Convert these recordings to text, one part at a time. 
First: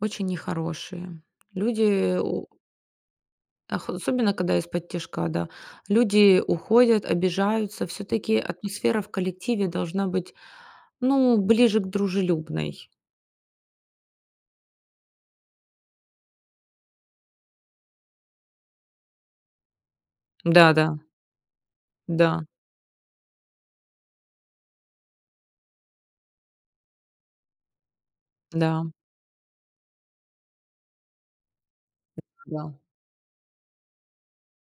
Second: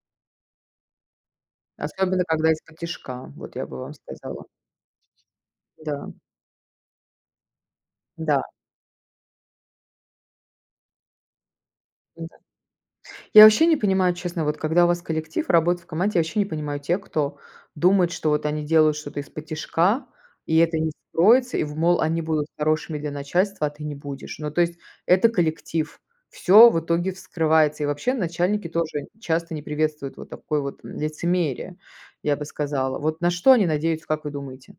Очень нехорошие. Люди Особенно у когда исподтишка, вот я бы Ах, вам особенно сказала. когда исподтишка да, Да. люди уходят, обижаются. Всё-таки Да. атмосфера в коллективе должна быть, ну ближе к М-да. дружелюбной. Я вообще не понимаю, честно, вот когда у вас коллектив, работает в команде, я вообще не понимаю тех, кто думает, что вот они делают что-то исподтишка, и это не Да-да. вскроется, и в мол они будут Да. хорошими для начальства, а ты не будешь. Ну, то есть, это коллектив, всё в итоге вскрывается. И, вообще, начальники Да. тоже н часто не приветствуют вот такое вот, м, лицемерие, я бы Да. сказала. Вот на что они надеются, как вы думаете?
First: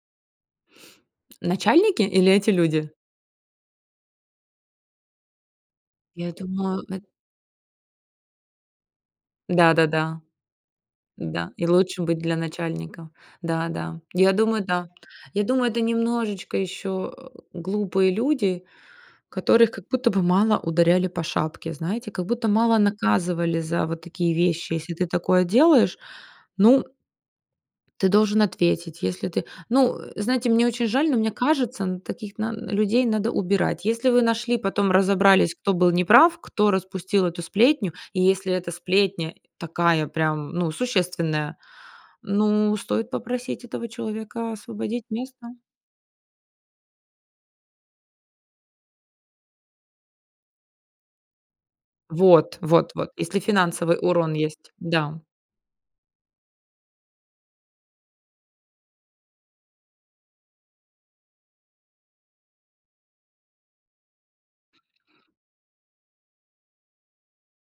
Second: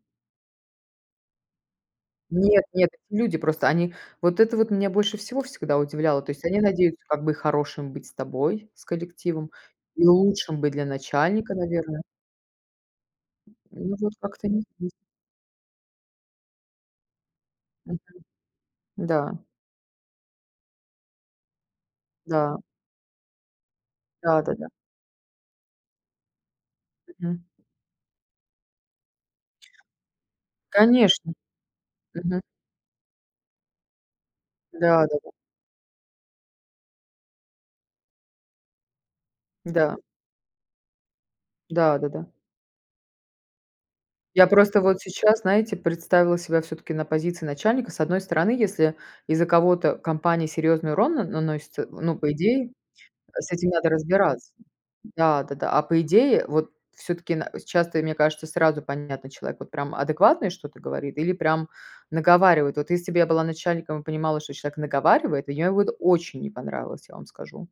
Начальники или эти Нет люди? нет, люди просто, они вот это вот меня больше всего всегда удивляло: то Я есть они думаю надеются, эт как бы хорошим быть с тобой, с коллективом и Да-да-да. лучшим быть для Да, начальника, и лучше наверное. быть для начальника. М, Да, ну, да, вот я как-то не. думаю, да. [unintelligible] Я думаю, это немножечко еще, Мгм. глупые люди, Да. которых как будто бы мало ударяли по шапке. Знаете, как будто Да. мало наказывали за вот такие Да-да-да. вещи. Если ты такое делаешь, ну Мгм. ты должен ответить. Если ты Ну, э, знаете, мне очень жаль, но мне Конечно. кажется, н таких Мгм. нан людей надо убирать. Если вы нашли, потом Да-да-да. разобрались, кто был неправ, кто распустил эту сплетню, и если эта сплетня Да. такая прям ну существенная, Да-да-да. ну стоит попросить этого Я человека просто вот освободить сейчас, место. знаете, представила себя всё-таки на позиции начальника. С одной стороны, если из-за кого-то компания серьезный урон на наносится, э, ну, по Вот идее, вот вот, если с этим надо финансовый урон разбираться. есть, да. Да, да-да, а по идее, вот всё-таки на то есть, часто, и мне кажется, сразу понятно, человек вот прям адекватное что-то говорит или прям наговаривает. Вот если бы я была начальником и понимала, что человек наговаривает, я и вот очень не понравилось, я вам скажу.